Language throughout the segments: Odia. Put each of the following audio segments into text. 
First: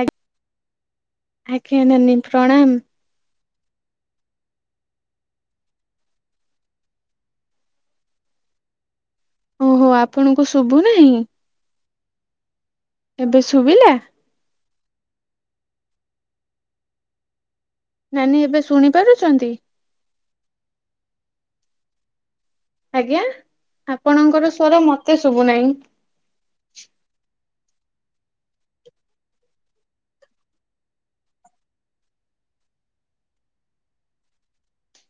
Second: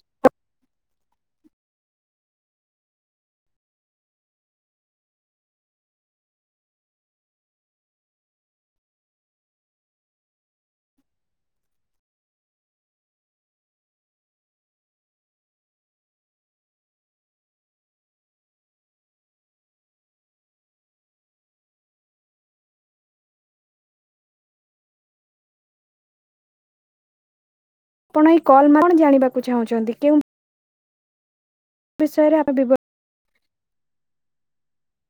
ଆଜ୍ଞ ଆଜ୍ଞ ନାନି ପ୍ରଣାମ। ଓହୋ ଆପଣଙ୍କୁ ଶୁଭୁ ନାହିଁ? ଏବେ ଶୁଭିଲା। ନାନୀ ଏବେ ଶୁଣି ପାରୁଛନ୍ତି? ଆଜ୍ଞା ଆପଣଙ୍କର ସ୍ୱର ମତେ ଶୁଭୁ ନାହିଁ। ଆପଣ ଏଇ କଲ କଣ ଜାଣିବାକୁ ଚାହୁଁଚନ୍ତି କେଉଁ ବିଷୟରେ ଆରବି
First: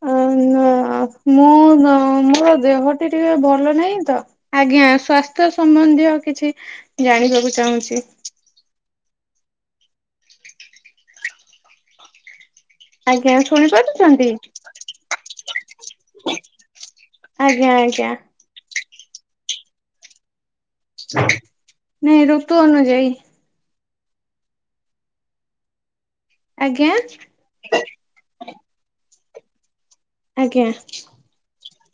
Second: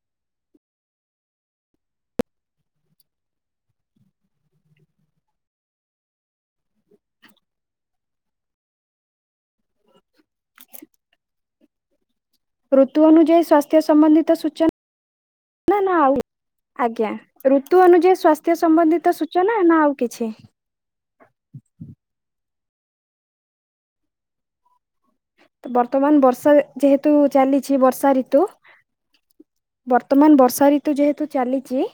ଅ ନା ମୁଁ ନା ମୋ ଦେହ ଟିକେ ଭଲ ନାହିଁ ତ ଆଜ୍ଞା ସ୍ଵାସ୍ଥ୍ୟ ସମ୍ବନ୍ଧୀୟ କିଛି ଜାଣିବାକୁ ଚାହୁଁଚି। ଋତୁ ଆଜ୍ଞା ଅନୁଯାୟୀ ଶୁଣି ସ୍ୱାସ୍ଥ୍ୟ ପାରୁଛନ୍ତି? ସମ୍ବନ୍ଧିତ ସୂଚ ନା ନା ଆଉ ଆଜ୍ଞା ଆଜ୍ଞା ଋତୁ ଆଜ୍ଞା ଅନୁଯାୟୀ ସାସ୍ଥ ସ୍ଵାସ୍ଥ୍ୟ ସମ୍ବନ୍ଧିତ ସୂଚନା ନା ଆଉ କିଛି? ନାଇଁ ଋତୁ ଅନୁଯାୟୀ। ବର୍ତ୍ତମାନ ବର୍ଷା ଆଜ୍ଞା ଯେହେତୁ ଚାଲିଛି ବର୍ଷା ଋତୁ। ବର୍ତ୍ତମାନ ଆଜ୍ଞା ବର୍ଷା ଋତୁ ଯେହେତୁ ଚାଲିଚି।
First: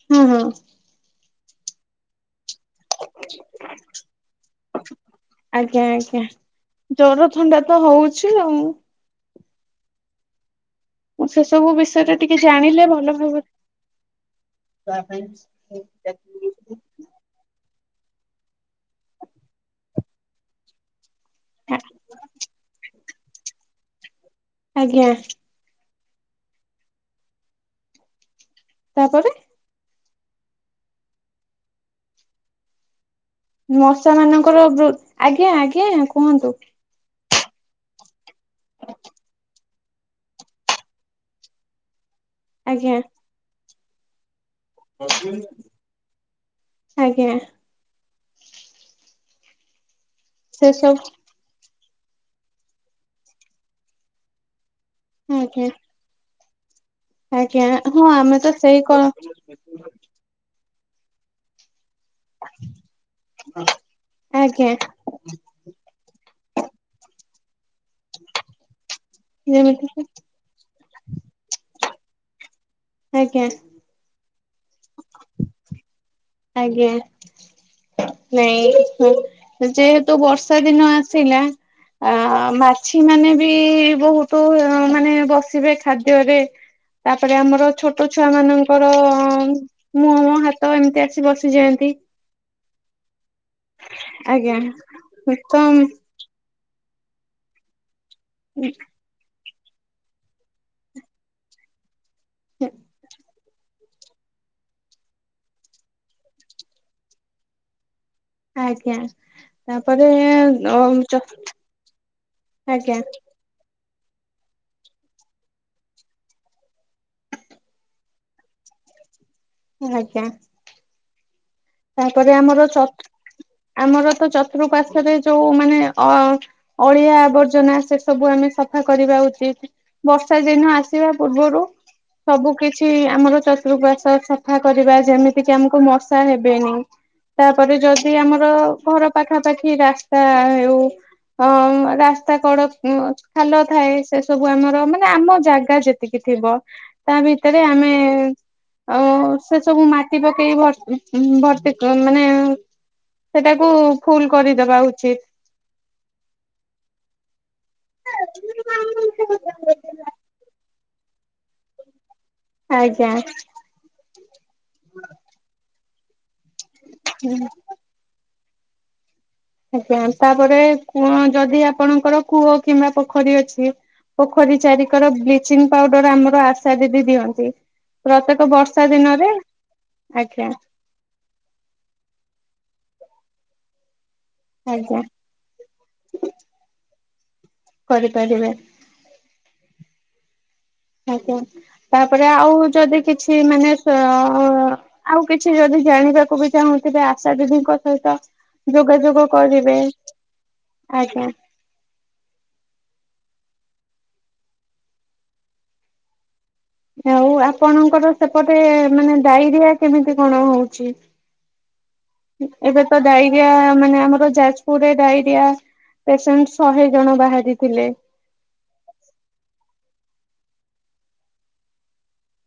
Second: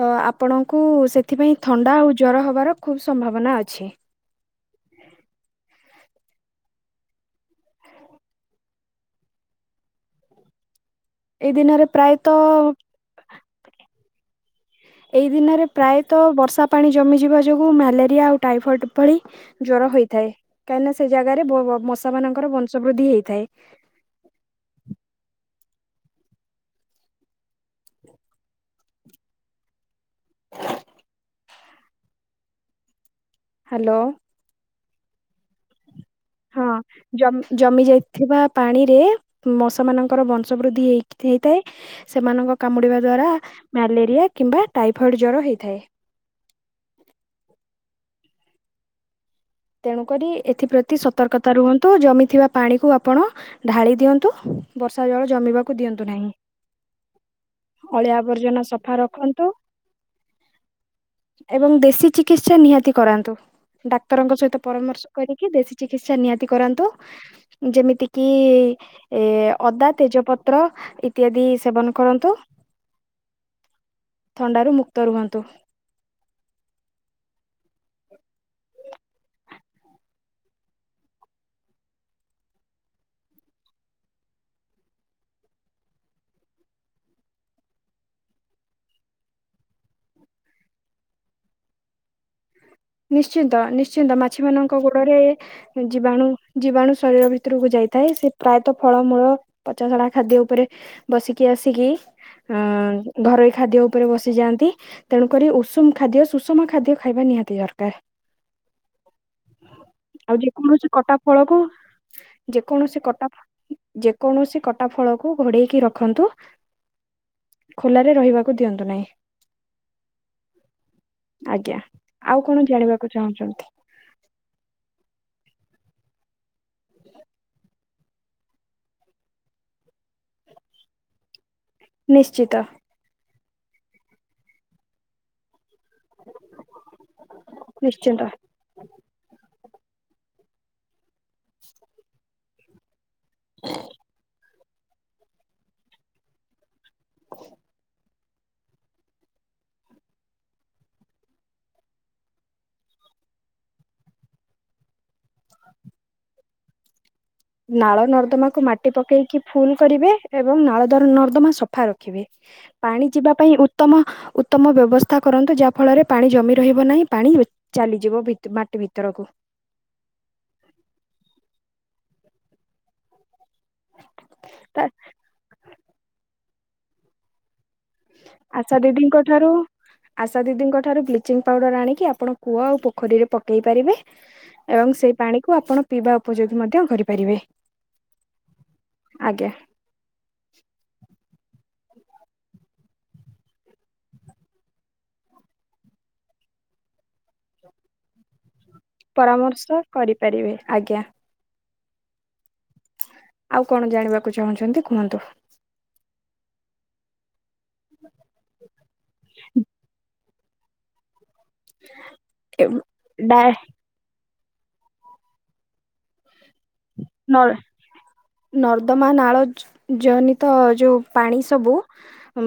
ତ ହଁ ହଁ। ଆପଣଙ୍କୁ ସେଥିପାଇଁ ଥଣ୍ଡା ଆଉ ଜର ହବାର ଖୁବ୍ ସମ୍ଭାବନା ଅଛି। ଆଜ୍ଞା ଆଜ୍ଞା ଜର ଥଣ୍ଡା ତ ହଉଛି ଆଉ। ମୁଁ ସେ ଏଇ ସବୁ ଦିନରେ ବିଷୟରେ ଟିକେ ପ୍ରାୟତଃ ଜାଣିଲେ ଭଲ ଭାବ ଏଇ ଦିନରେ ପ୍ରାୟତଃ ଡାକିବି। ବର୍ଷା ପାଣି ଜମିଯିବା ଯୋଗୁଁ ମ୍ୟାଲେରିଆ ଆଉ ଟାଇଫଏଡ଼୍ ଭଳି ଜର ହୋଇଥାଏ କାହିଁକି ନା ସେ ଜାଗାରେ ମଶା ମାନଙ୍କର ବଂଶ ବୃଦ୍ଧି ହେଇଥାଏ। ଆଜ୍ଞା। ତାପରେ ହ୍ୟାଲୋ ମଶା ମାନଙ୍କର ବୄ ଆଜ୍ଞା ଆଜ୍ଞା କୁହନ୍ତୁ। ହଁ ଜମି ଜମି ଯାଇଥିବା ପାଣିରେ ମଶା ମାନ ତାଙ୍କର ବଂଶ ବୃଦ୍ଧି ହେଇ ହେଇଥାଏ ସେମାନଙ୍କ ଆଜ୍ଞା କାମୁଡିବା ଦ୍ଵାରା ମ୍ୟାଲେରିଆ କିମ୍ବା ଟାଇଫଏଡ଼୍ ଜର ହେଇଥାଏ। ଆଜ୍ଞା। ତେଣୁକରି ସେ ଏଥିପ୍ରତି ସବୁ ସତର୍କତା ରୁହନ୍ତୁ ଜମିଥିବା ପାଣିକୁ ଆପଣ ଢାଳି ଦିଅନ୍ତୁ। ବର୍ଷା ଜଳ ଆଜ୍ଞା ଜମିବାକୁ ଦିଅନ୍ତୁ ନାହିଁ। ଆଜ୍ଞା ହଁ ଅଳିଆ ଆମେ ତ ଆବର୍ଜନା ସେଇ ସଫା କ ରଖନ୍ତୁ। ଏବଂ ଦେଶୀ ଚିକିତ୍ସା ନିହାତି କରାନ୍ତୁ ଡାକ୍ତରଙ୍କ ସହି ଆଜ୍ଞା ମର୍ଷ କରିକି ଦେଶୀ ଚିକିତ୍ସା ନିହାତି କରାନ୍ତୁ ଯେମି ତିକି ଏ ଯେମିତି ଅଦା କି ତେଜପତ୍ର ଇତ୍ୟାଦି ସେବନ କରନ୍ତୁ। ଆଜ୍ଞା। ଥଣ୍ଡାରୁ ମୁକ୍ତ ରୁହନ୍ତୁ। [inaudible] ଆଜ୍ଞା। ନାଇଁଁ ଯେହେତୁ ବର୍ଷା ଦିନ ଆସିଲା? ଆ ମାଛି ମାନେ ବି ବହୁତ ମାନେ ବସିବେ ଖାଦ୍ୟରେ ତାପରେ ଆମର ଛୋଟ ଛୁଆ ମାନଙ୍କର ମୁହଁ ହାତ ଏମିତି ଆସ ବସିଯାଆନ୍ତି। ନିଶ୍ଚିନ୍ତ ନିଶ୍ଚିନ୍ତ ମାଛି ଆଜ୍ଞା ମାନଙ୍କ ଗୋଡରେ ତ ଜୀବାଣୁ ଜୀବାଣୁ ଶରୀର ଭିତରକୁ ଯାଇଥାଏ ସେ ପ୍ରାୟତଃ ଫଳମୂଳ ପଚାଶଣା ଖାଦ୍ୟ ଉପରେ ବସିକି ଆସିକି ଅ ଘରୋଇ ଖାଦ୍ୟ ଉପରେ ବସିଯାଆନ୍ତି ତେଣୁକରି ଉଷୁମ ଖାଦ୍ୟ ସୁଷମ ଖାଦ୍ୟ ଖାଇବା ନିହାତି ଦରକାର। ଆଜ୍ଞା ତାପରେ ଆଉ ଯେକୌଣସି କଟା ଅମ୍ଚ ଫଳକୁ ଯେକୌଣସି କଟା [inaudible] ଯେକୌଣସି କଟା ଫଳକୁ ଘୋଡେଇକି ରଖନ୍ତୁ। ଖୋଲାରେ ରହିବାକୁ ଦିଅନ୍ତୁ ନାହିଁ। ଆଜ୍ଞା। ଆଜ୍ଞା। ତାପରେ ଆଉ କଣ ଆମର ଜାଣିବାକୁ ଚତ୍ରୁ- ଚାହୁଁଛନ୍ତି ଆମର ତ ଚତୁଃପାର୍ଶ୍ଵରେ ଯୋଉ ମାନେ ଅ, ଅଳିଆ ଆବର୍ଜନା ସେ ସବୁ ଆମେ ସଫା କରିବା ଉଚିତ। ବର୍ଷା ଦିନ ଆସିବା ପୂର୍ବରୁ ନିଶ୍ଚିତ ସବୁ କିଛି ଆମର ଚତୁପାର୍ଶ୍ଵ ସଫା କରିବା ଯେମିତି କି ଆମକୁ ମଶା ହେ [unintelligible] ତାପରେ ଯଦି ନିଶ୍ଚିନ୍ତ। ଆମର ଘର ପାଖାପାଖି ରାସ୍ତା ହେଉ ହଁ ରାସ୍ତା କଡ [unintelligible] ଖାଲ ଥାଏ ସେ ସବୁ [inaudible] ବୁ ଆମର ମାନେ ଆମ ଜାଗା ଯେତିକି ଥିବ ତା ଭିତରେ ଆମେ ଆଉ ସେ ସବୁ ମାଟି ପକେଇକି [unintelligible] ଉଁ, ଭର୍ତ୍ତି କ-ମାନେ ସେଟାକୁ ଫୁଲ୍ କରିଦବା ଉଚିତ। ନାଳ ନର୍ଦମାକୁୁ ମାଟି ପକେଇକି ଫୁଲ୍ କରିବେ ଏବଂ ନାଳ ଦର୍ ନର୍ଦମା ସଫା ର ଖିବେ, ପାଣି ଯିବା ଆଜ୍ଞା। ପାଇଁ ଉତ୍ତମ ଉତ୍ତମ ବ୍ୟବସ୍ଥା କରନ୍ତୁ ଯାହା ଫଳରେ ପାଣି ଜମି ରହିବ ନାହିଁ ପାଣି [unintelligible] ଚାଲିଯିବ ଭିତ-ମାଟି ଭିତରକୁ। ଆଜ୍ଞା ତାପରେ କୂଅଁ ଯଦି ଆପଣଙ୍କର କୂଅ କିମ୍ବା ପୋଖରୀ ଅଛ ଛି, ପୋଖରୀ ଚାରିିକର ବ୍ଲିଚିଂ ପାଉଡର ଆମର ଆଶା ଦିଦି ଦିଅନ୍ତି। ପ୍ରତ୍ୟେକ ଆଶା ବର୍ଷା ଦିଦିଙ୍କ ଦିନରେ ଠାରୁ ଆଶା ଆଜ୍ଞା ଦିଦିଙ୍କ ଠାରୁ ବ୍ଲିଚିଂ ପାଉଡର ଆଣିକି ଆପଣ କୂଅ ଆଉ ପୋଖରୀରେ ପକେଇ ପାରିବେ। ଏବଂ ଆଜ୍ଞା ସେଇ ପାଣିକୁୁ ଆପଣ ପିଇବା ଉପଯୋଗୀ ମଧ୍ୟ କରିପାରିବେ। କରିପାରିବେ। ଆଜ୍ଞା। ଆଜ୍ଞା ତାପରେ ଆଉ ଯଦି କିଛି ମାନେ ସେ ଆଉ ଆ ଆଉ କିଛି ଯଦି ଜାଣିବାକୁ ବି ଚାହୁଁଥିବେ ଆଶା ଦିଦିଙ୍କ ସହିତ ଯୋଗାଯୋଗ ପରାମର୍ଶ କରିବେ। କରିପାରିବେ ଆଜ୍ଞା। ଆଉ କଣ ଜାଣିବାକୁ ଚାହୁଁଛନ୍ତି କୁହନ୍ତୁ? ଆଉ ଆପଣଙ୍କର ସେପଟେ ମାନେ ଡାଇରିଆ କେମିତି କଣ ହଉଛି? ଏବେ ତ ଡା ଡାଇରିଆ ମାନେ ଆମର ଯାଜପୁରରେ ଡାଇରିଆ ପେସେଣ୍ଟ ଶହେ ଜଣ ନଳ ବାହାରିଥିଲେ। ନର୍ଦ୍ଦମା ନାଳ ଜ-ଜନିତ ଯୋଉ ପାଣି ସବୁ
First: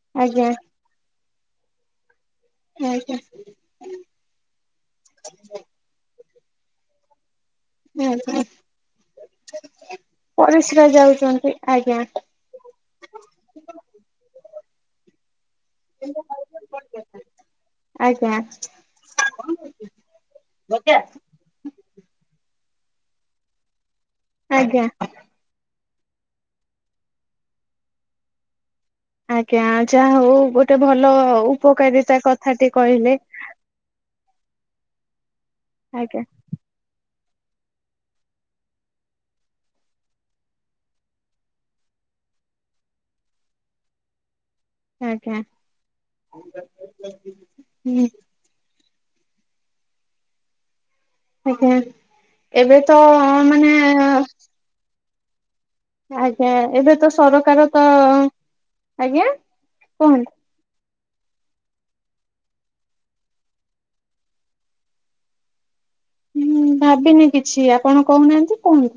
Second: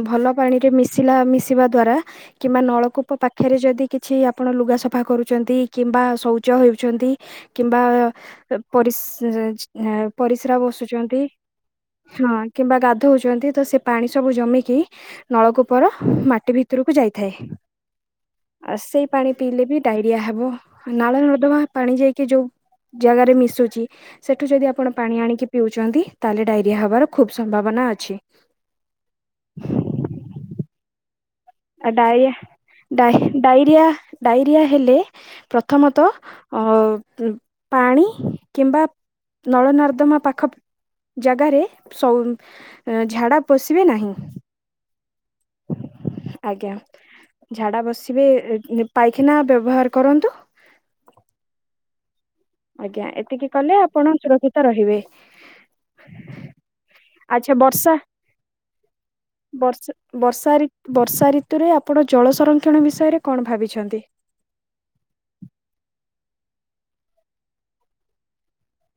ଭଲ ଆଜ୍ଞା ପାଣିରେ ମିଶିଲା ମିଶିବା ଦ୍ଵାରା କିମ୍ବା ଆଜ୍ଞା। ନଳକୂପ ପାଖରେ ଯଦି କିଛି ଆପଣ ଲୁଗା ସଫା କରୁଛନ୍ତି କିମ୍ବା ଶୌଚ ହେଉଛନ୍ତି। କିମ୍ବା ଅ, ଆଜ୍ଞା ଏ ପରିସ୍ ଏଚ୍ ହେ ପରିସ୍ରା ବସୁଚନ୍ତି ଯାଉଛନ୍ତି ଆଜ୍ଞା ଛୁଆ ହଁ କିମ୍ବା ଗାଧଉଛନ୍ତି ତ ସେ ପାଣି ସବୁ ଜମିକି ନଳକୂପର ମାଟି ଭିତରକୁ ଯାଇଥାଏ। ଆଜ୍ଞା ଆ, ସେଇ ପାଣି ପିଇଲେ ବି ଡାଇରିଆ ହେବ। ନାଳ ନର୍ ଦମା ପାଣି ଯାଇକି ଯୋଉ ଜାଗାରେ ମିଶୁଛି। ସେଠୁ ଯଦି ଆଜ୍ଞା। ଆପଣ ପାଣି ଆଣିକି ପିଉଚନ୍ତି ତାହେଲେ ଡାଇରିଆ ହେବାର ଖୁବ୍ ସମ୍ଭାବନା ଅଛି। ଆଜ୍ଞା ଯାହା ହଉ ଗୋଟେ ଭଲ ଆ ଉପକାରିତା ଡାଇରିଆ କଥାଟି କହିଲେ। ଡାଇ ଡାଇରିଆ, ଡାଇରିଆ ହେଲେ ପ୍ରଥମତ ଆଜ୍ଞା। ଆଉ ପୁଁ-ପାଣି କିମ୍ବା ନଳ ନର୍ଦ୍ଦମା ପାଖ ଜାଗାରେ ସ-ଝାଡ଼ା ପଶିବେ ନାହିଁ। ଆଜ୍ଞା। ଆଜ୍ଞା ଝାଡା ହୁଁ ବସିବେ ପାଇଖେନା ବ୍ୟବହାର କରନ୍ତୁ। ଆଜ୍ଞା ଏବେ ତ ଆଜ୍ଞା ଏତିକି କଲେ ମାନେ ଆପଣ ସୁରକ୍ଷିତ ରହିବେ। ଆଜ୍ଞା ଏବେ ତ ଆଚ୍ଛା ସରକାର ବର୍ଷା ତ-ଆଜ୍ଞା, ବର୍ଷା କୁହନ୍ତୁ। ବର୍ଷା ଋ ବର୍ଷା ଋତୁରେ ଆପଣ ଜଳ ସଂରକ୍ଷଣ ବିଷୟରେ କଣ ଭାବିଛନ୍ତି? ହୁଁ ଭାବିନି କିଛି ଆପଣ କହୁନାହାନ୍ତି କୁହନ୍ତୁ।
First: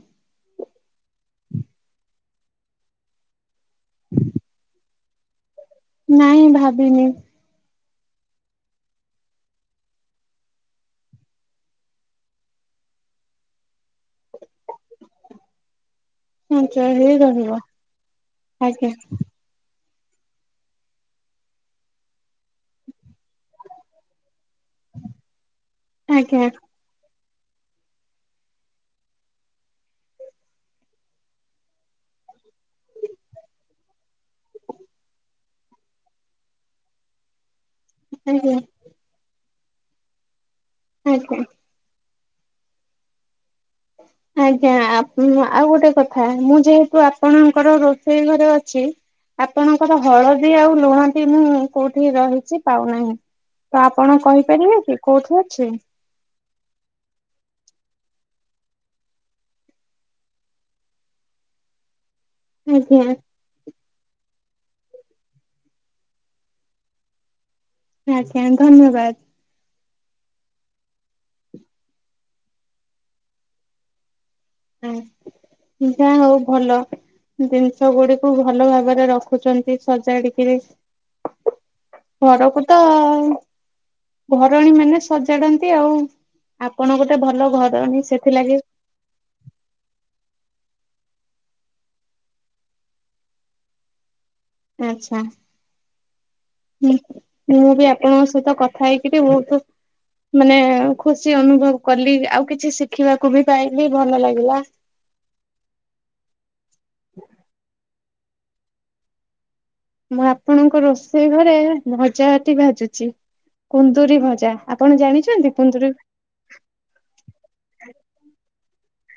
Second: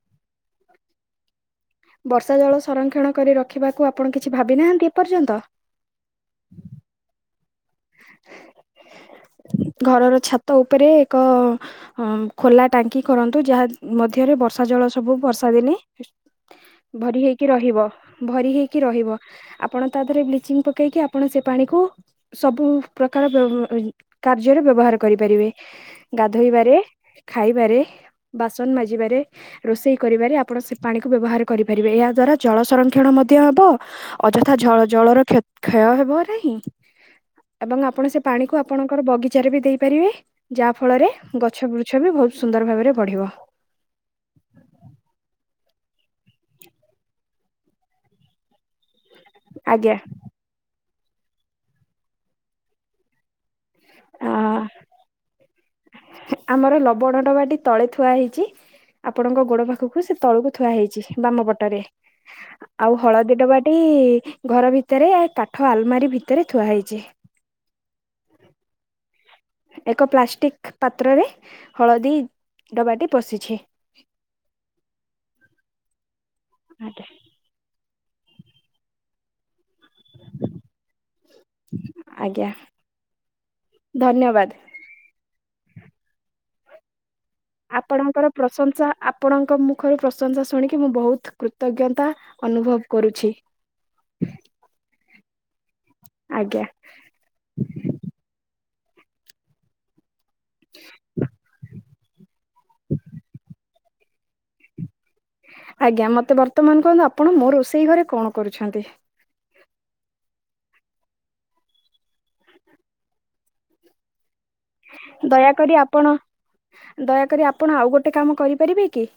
ବର୍ଷା ଜଳ ସଂରକ୍ଷଣ କରି ରଖିବାକୁ ଆପଣ କିଛି ଭାବି ନାହାନ୍ତି ଏପର୍ଯ୍ୟନ୍ତ? ନାଇଁ ଭାବିନି। ଘରର ଛାତ ଉପରେ ଏକ ହଁ ଖୋଲା ଟାଙ୍କି କରନ୍ତୁ ଯାହା ମଧ୍ୟରେ ବର୍ଷା ଜଳ ସବୁ ବର୍ଷା ଦିନେ ସଞ୍ଚୟ ହେଇ ଭରି ହେଇକି ରହିବ ଭରି ହେଇକି ଆଜ୍ଞା। ରହିବ। ଆପଣ ତା ଦେଏରେ ବ୍ଲିଚିଂ ପକେଇକି ଆପଣ ସେ ପାଣିକୁ ସବୁ ପ୍ରକାର ଵ୍ୟ- କାର୍ଯ୍ୟରେ ବ୍ୟବହାର କରିପାରିବେ ଆଜ୍ଞା ଗାଧୋଇବାରେ ଖାଇବାରେ ବାସନ ମାଜିିବାରେ ରୋଷେଇ କରିବାରେ ଆପଣ ସେ ପାଣିକୁ ବ୍ୟବହାର କରିପାରିବେ ଏହା ଦ୍ଵାରା ଜଳ ସଂରକ୍ଷଣ ମଧ୍ୟ ହବ ଅଯଥା ଝ- ଜଳର କ୍ଷ- କ୍ଷୟ ହେବ ନାହିଁ। ଏବଂ ଆପଣ ସେ ଆଜ୍ଞା ପାଣିକୁ ଆପଣଙ୍କର ବଗିଚାରେ ବି ଦେଇପାରିବେ ଯାହା ଫଳରେ ଆଜ୍ଞା। ଗଛ ବୃ ଗଛ ବି ବହୁତ ସୁନ୍ଦର ଭାବରେ ବଢ଼ିବ। ଆଜ୍ଞା ଆପ ଆଉ ଗୋଟେ କଥା ମୁଁ ଯେହେତୁ ଆପଣଙ୍କର ରୋଷେଇ ଘରେ ଅଛି ଆପଣଙ୍କର ଆଜ୍ଞା ହଳଦୀ ଆଉ ଲୁଣ ଟି ମୁଁ କୋଉଠି ରହିଚି ପାଉନାହିଁ। ତ ଆପଣ କହିପାରିବେ କି କୋଉଠି ଅଛି? ଆମର ଲବଣ ଡବାଟି ତଳେ ଥୁଆହେଇଚି। ଆପଣଙ୍କ ଗୋଡ ପାଖକୁ ସେ ତଳକୁ ଥୁଆହେଇଚି ବାମ ପଟରେ ଆଉ ଆଜ୍ଞା ହଳଦୀ ଡବା ଇ ଘର ଭିତେରେ କାଠ ଆଲମାରି ଭିତରେ ଥୁଆହେଇଚି। ଆଜ୍ଞା ଧନ୍ୟବାଦ୍। ଏକ ପ୍ଲାଷ୍ଟିକ୍ ପାତ୍ରରେ ହଳଦୀ ଡବାଟି ପଶିଛି। ହଁ ଯା ହଉ ଭଲ। ଜିନିଷ ଗୁଡିକୁ ଭଲ ଭାବରେ ରଖୁଛନ୍ତି ସଜାଡିକିରି। ଆଜ୍ଞା ଘରକୁ ତ ଧନ୍ୟବାଦ। ଘରଣୀ ମାନେ ସଜାଡନ୍ତି ଆଉ। ଆପଣ ଗୋଟେ ଭଲ ଘରଣୀ ଆପଣଙ୍କର ସେଥିଲାଗି [unintelligible] ଆପଣଙ୍କ ମୁଖରୁ ପ୍ରଶଂସା ଶୁଣିକି ମୁଁ ବହୁତ୍ କୃତଜ୍ଞତା ଅନୁଭବ କରୁଛି। [inaudible] ଆଚ୍ଛା, ଆଜ୍ଞା ମୁଁ -ମୁଁ ବି ଆପ ଏମାନଙ୍କ ସହିତ କଥା ହେଇକିରି ବହୁତୁ ମାନେ ଖୁସି ଅନୁଭବ୍ କଲି ଆଉ କିଛି ଶିଖିବାକୁ ବି ପାଇଲି ଭଲ ଲାଗିଲା। ଆଜ୍ଞା ମତେ ବର୍ତ୍ତମାନ କୁହନ୍ତୁ ଆପଣ ମୋ ରୋଷେଇ ଘରେ କଣ କରୁଛନ୍ତି? ମୁଁ ଆପଣଙ୍କ ରୋଷେଇ ଘରେ ଭଜାଟି ଭାଜୁଚି କୁନ୍ଦୁରି ଭଜା। ଆପଣ ଜାଣିଚନ୍ତି ଦୟାକରି କୁନ୍ଦୁରି ଆପଣ ଦୟାକରି ଆପଣ ଆଉ ଗୋଟେ କାମ କରିପାରିବେ କି?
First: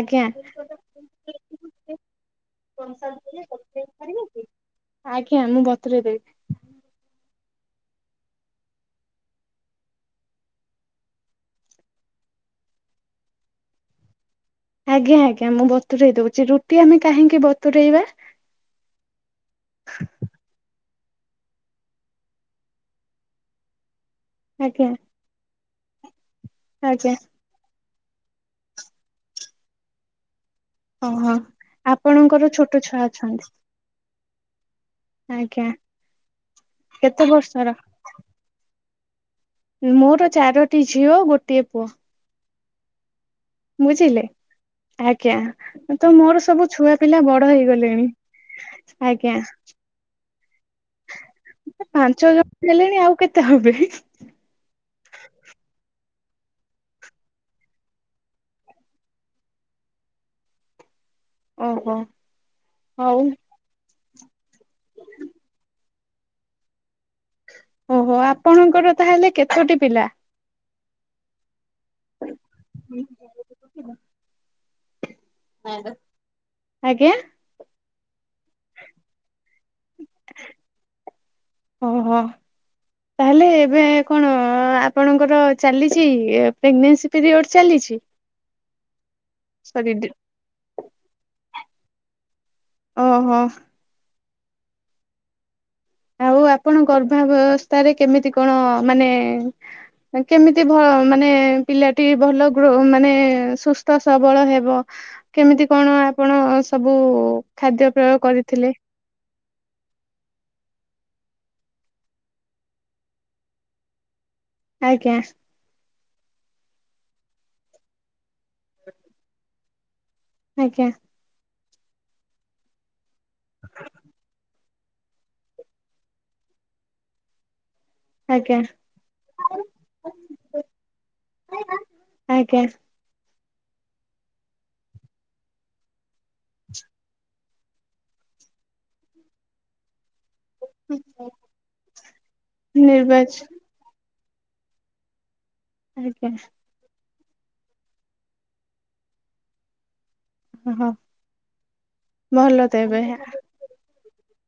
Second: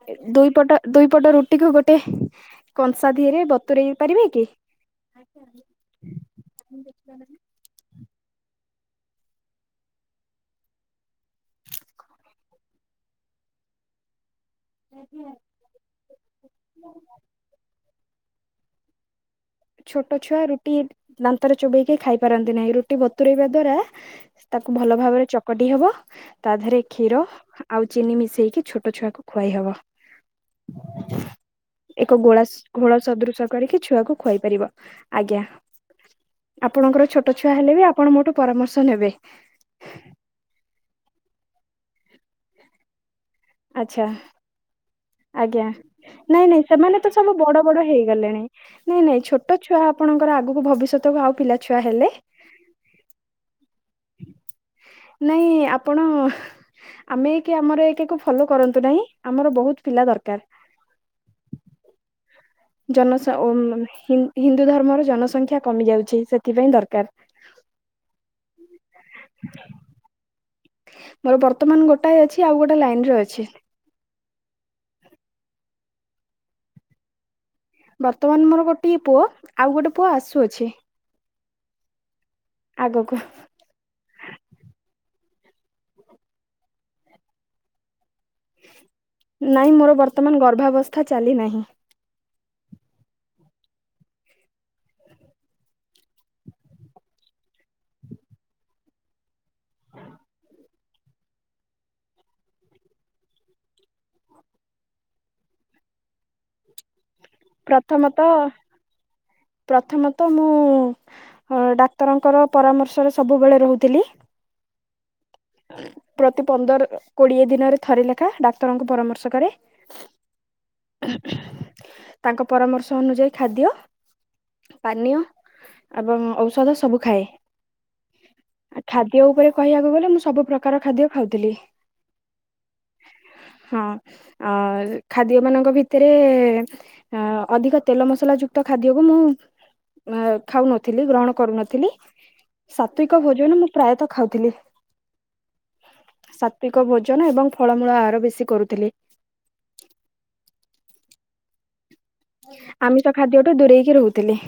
ଆଜ୍ଞା। ଦୁଇ ପଟ ଦୁଇ ପଟ ରୁଟିକୁ ଗୋଟେ କଂସାଧିଏରେ ବତୁରେଇ ପାରିବେ କି? ଆଜ୍ଞା। ମୁଁ ବତୁରେଇ ଦେବି। [inaudible] ଆଜ୍ଞା ଆଜ୍ଞା ମୁଁ ବତୁରେଇ ଦଉଛି, ରୁଟି ଆମେ କାହିଁକି ବତୁରେଇବା? ଛୋଟ ଛୁଆ ରୁଟି ଦାନ୍ତରେ ଚୋବେଇକି ଖାଇ ପାରନ୍ତି ନାହିଁ। ରୁଟି ବତୁରେଇବା ଦ୍ଵାରା ତାକୁ ଆଜ୍ଞା। ଭଲ ଭାବରେ ଚକଟି ହବ ତା ଦେହରେ ଆଜ୍ଞା କ୍ଷୀର ଆଉ ଚିନି ମିଶେଇକି ଛୋଟ ଛୁଆକୁ ଖୁଆଇ ହବ। ଓହୋ ଏକ ଆପଣଙ୍କର ଗୋଳାସ୍‌ ଛୋଟ ଘୋଳ ଛୁଆ ସଦୃଶ ଅଛନ୍ତି କରିକି ଛୁଆକୁ ଖୁଆଇ ପାରିବ। ଆଜ୍ଞା। ଆପଣଙ୍କର କେତେ ଛୋଟ ଛୁଆ ବର୍ଷର? ହେଲେ ବି ଆପଣ ମୋଠୁ ପରାମର୍ଶ ନେବେ। ମୋର ଚାରୋଟି ଝିଅ ଗୋଟିଏ ପୁଅ। ଆଚ୍ଛା ବୁଝିଲେ ଆଜ୍ଞା। ତ ମୋର ନାଇଁ ନାଇଁ ସବୁ ସେମାନେ ତ ଛୁଆପିଲା ସବୁ ବଡ ହେଇଗଲେଣି। ନାଇଁ ନାଇଁ ଆଜ୍ଞା ଛୋଟ ଛୁଆ ଆପଣଙ୍କର ଆଗକୁ ଭବିଷ୍ୟତକୁ ଆଉ ପିଲାଛୁଆ ହେଲେ ପାଞ୍ଚ ଜଣ ହେଲେଣି ଆଉ କେତେ ହେବେ? ନାଇଁ ଆପଣ? ଆମେ ଏକ ଆମର ଏକ କୁ ଫଲୋ କରନ୍ତୁ ନାହିଁ- ଆମର ବହୁତ ପିଲା ଦରକାର। ଓହୋ। ହଉ ଜନସ ଓମ ହିନ୍ଦୁ ଧର୍ମର ଜନସଂଖ୍ୟା କମି ଯାଉଛି, ସେଥିପାଇଁ ଦରକାର। ଓହୋ ଆପଣଙ୍କର ତାହେଲେ କେତୋଟି ପିଲା? ମୋର ବର୍ତ୍ତମାନ ଗୋଟାଏ ଅଛି ଆଉ ଗୋଟେ ଲାଇନ ରେ ଅଛି। ଆଜ୍ଞା। ବର୍ତ୍ତମାନ ମୋର ଗୋଟଏ ପୁଅ ଆଉ ଗୋଟେ ପୁଅ ଆସୁଅଛି। ଓହୋ! ଆଗକୁ ତାହେଲେ ଏବେ କଣ ଆପଣଙ୍କର ଚାଲିଛି ପ୍ରେଗନେନ୍ସି ପିରିୟଡ଼ ଚାଲିଛି? ନାଇଁ ସରି ମୋର ବର୍ତ୍ତମାନ ଗର୍ଭାବସ୍ଥା ଚାଲିନାହିଁ। ଓହୋ। ଆଉ ଆପଣ ଗର୍ଭାବସ୍ଥାରେ କେମିତି କଣ ମାନେ କେମିତି ଭ ମାନେ ପିଲାଟି ଭଲ ଗ୍ରୋ ମାନେ ସୁସ୍ଥ ସବଳ ହେବ? କେମିତି କଣ ଆପଣ ସବୁ ଖାଦ୍ୟ ପ୍ରୟ ପ୍ରଥମତଃ କରିଥିଲେ? ପ୍ରଥମତଃ ମୁଁ ହଁ, ଡାକ୍ତରଙ୍କର ପରାମର୍ଶରେ ସବୁବେଳେ ରହୁଥିଲି। ଆଜ୍ଞା। ପ୍ରତି ପନ୍ଦର କୋଡିଏ ଦିନରେ ଥରେ ଲେଖା ଡାକ୍ତରଙ୍କୁ ପରାମର୍ଶ କରେ। ଆଜ୍ଞା। [inaudible] ତାଙ୍କ ପରାମର୍ଶ ଅନୁଯାଇ ଖାଦ୍ୟ ପାନିୟ ଏବଂ ଔଷଧ ସବୁ ଖାଏ। ଆଜ୍ଞା। ଖାଦ୍ୟ ଉପରେ କହିବାକୁ ଗଲେ! ମୁଁ ସବୁ ପ୍ରକାର ଖାଦ୍ୟ ଖାଉଥିଲି। ଆଜ୍ଞା ହଁ ଖାଦ୍ୟ ମାନଙ୍କ ଭିତରେ ଆ ଅଧିକ ତେଲ ମସଲା ଯୁକ୍ତ ଖାଦ୍ୟକୁ ମୁଁ ଅ ଖାଉନଥିଲି ଗ୍ରହଣ କରୁନଥିଲି ସାତ୍ଵିକ ନିର୍ବାଚ ଭୋଜନ ମୁଁ ପ୍ରାୟତଃ ଖାଉଥିଲି। ଆଜ୍ଞା। ସାତ୍ଵିକ ଭୋଜନ ଏବଂ ଫଳମୂଳ ଆହର ବେଶୀ କରୁଥିଲି। ଓ ହ। ଆମିଷ ଖାଦ୍ୟଠୁ ଦୂରେଇକି ରହୁଥିଲି।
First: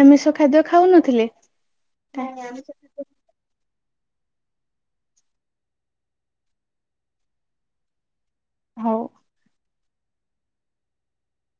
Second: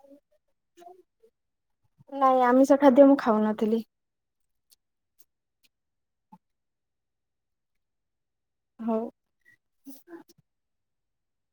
ଆମିଷ ଖାଦ୍ୟ ଖାଉନଥିଲେ? ନାଇଁ ଆମିଷ ଖାଦ୍ୟ ମୁଁ ଖାଉନଥିଲି। ହଉ।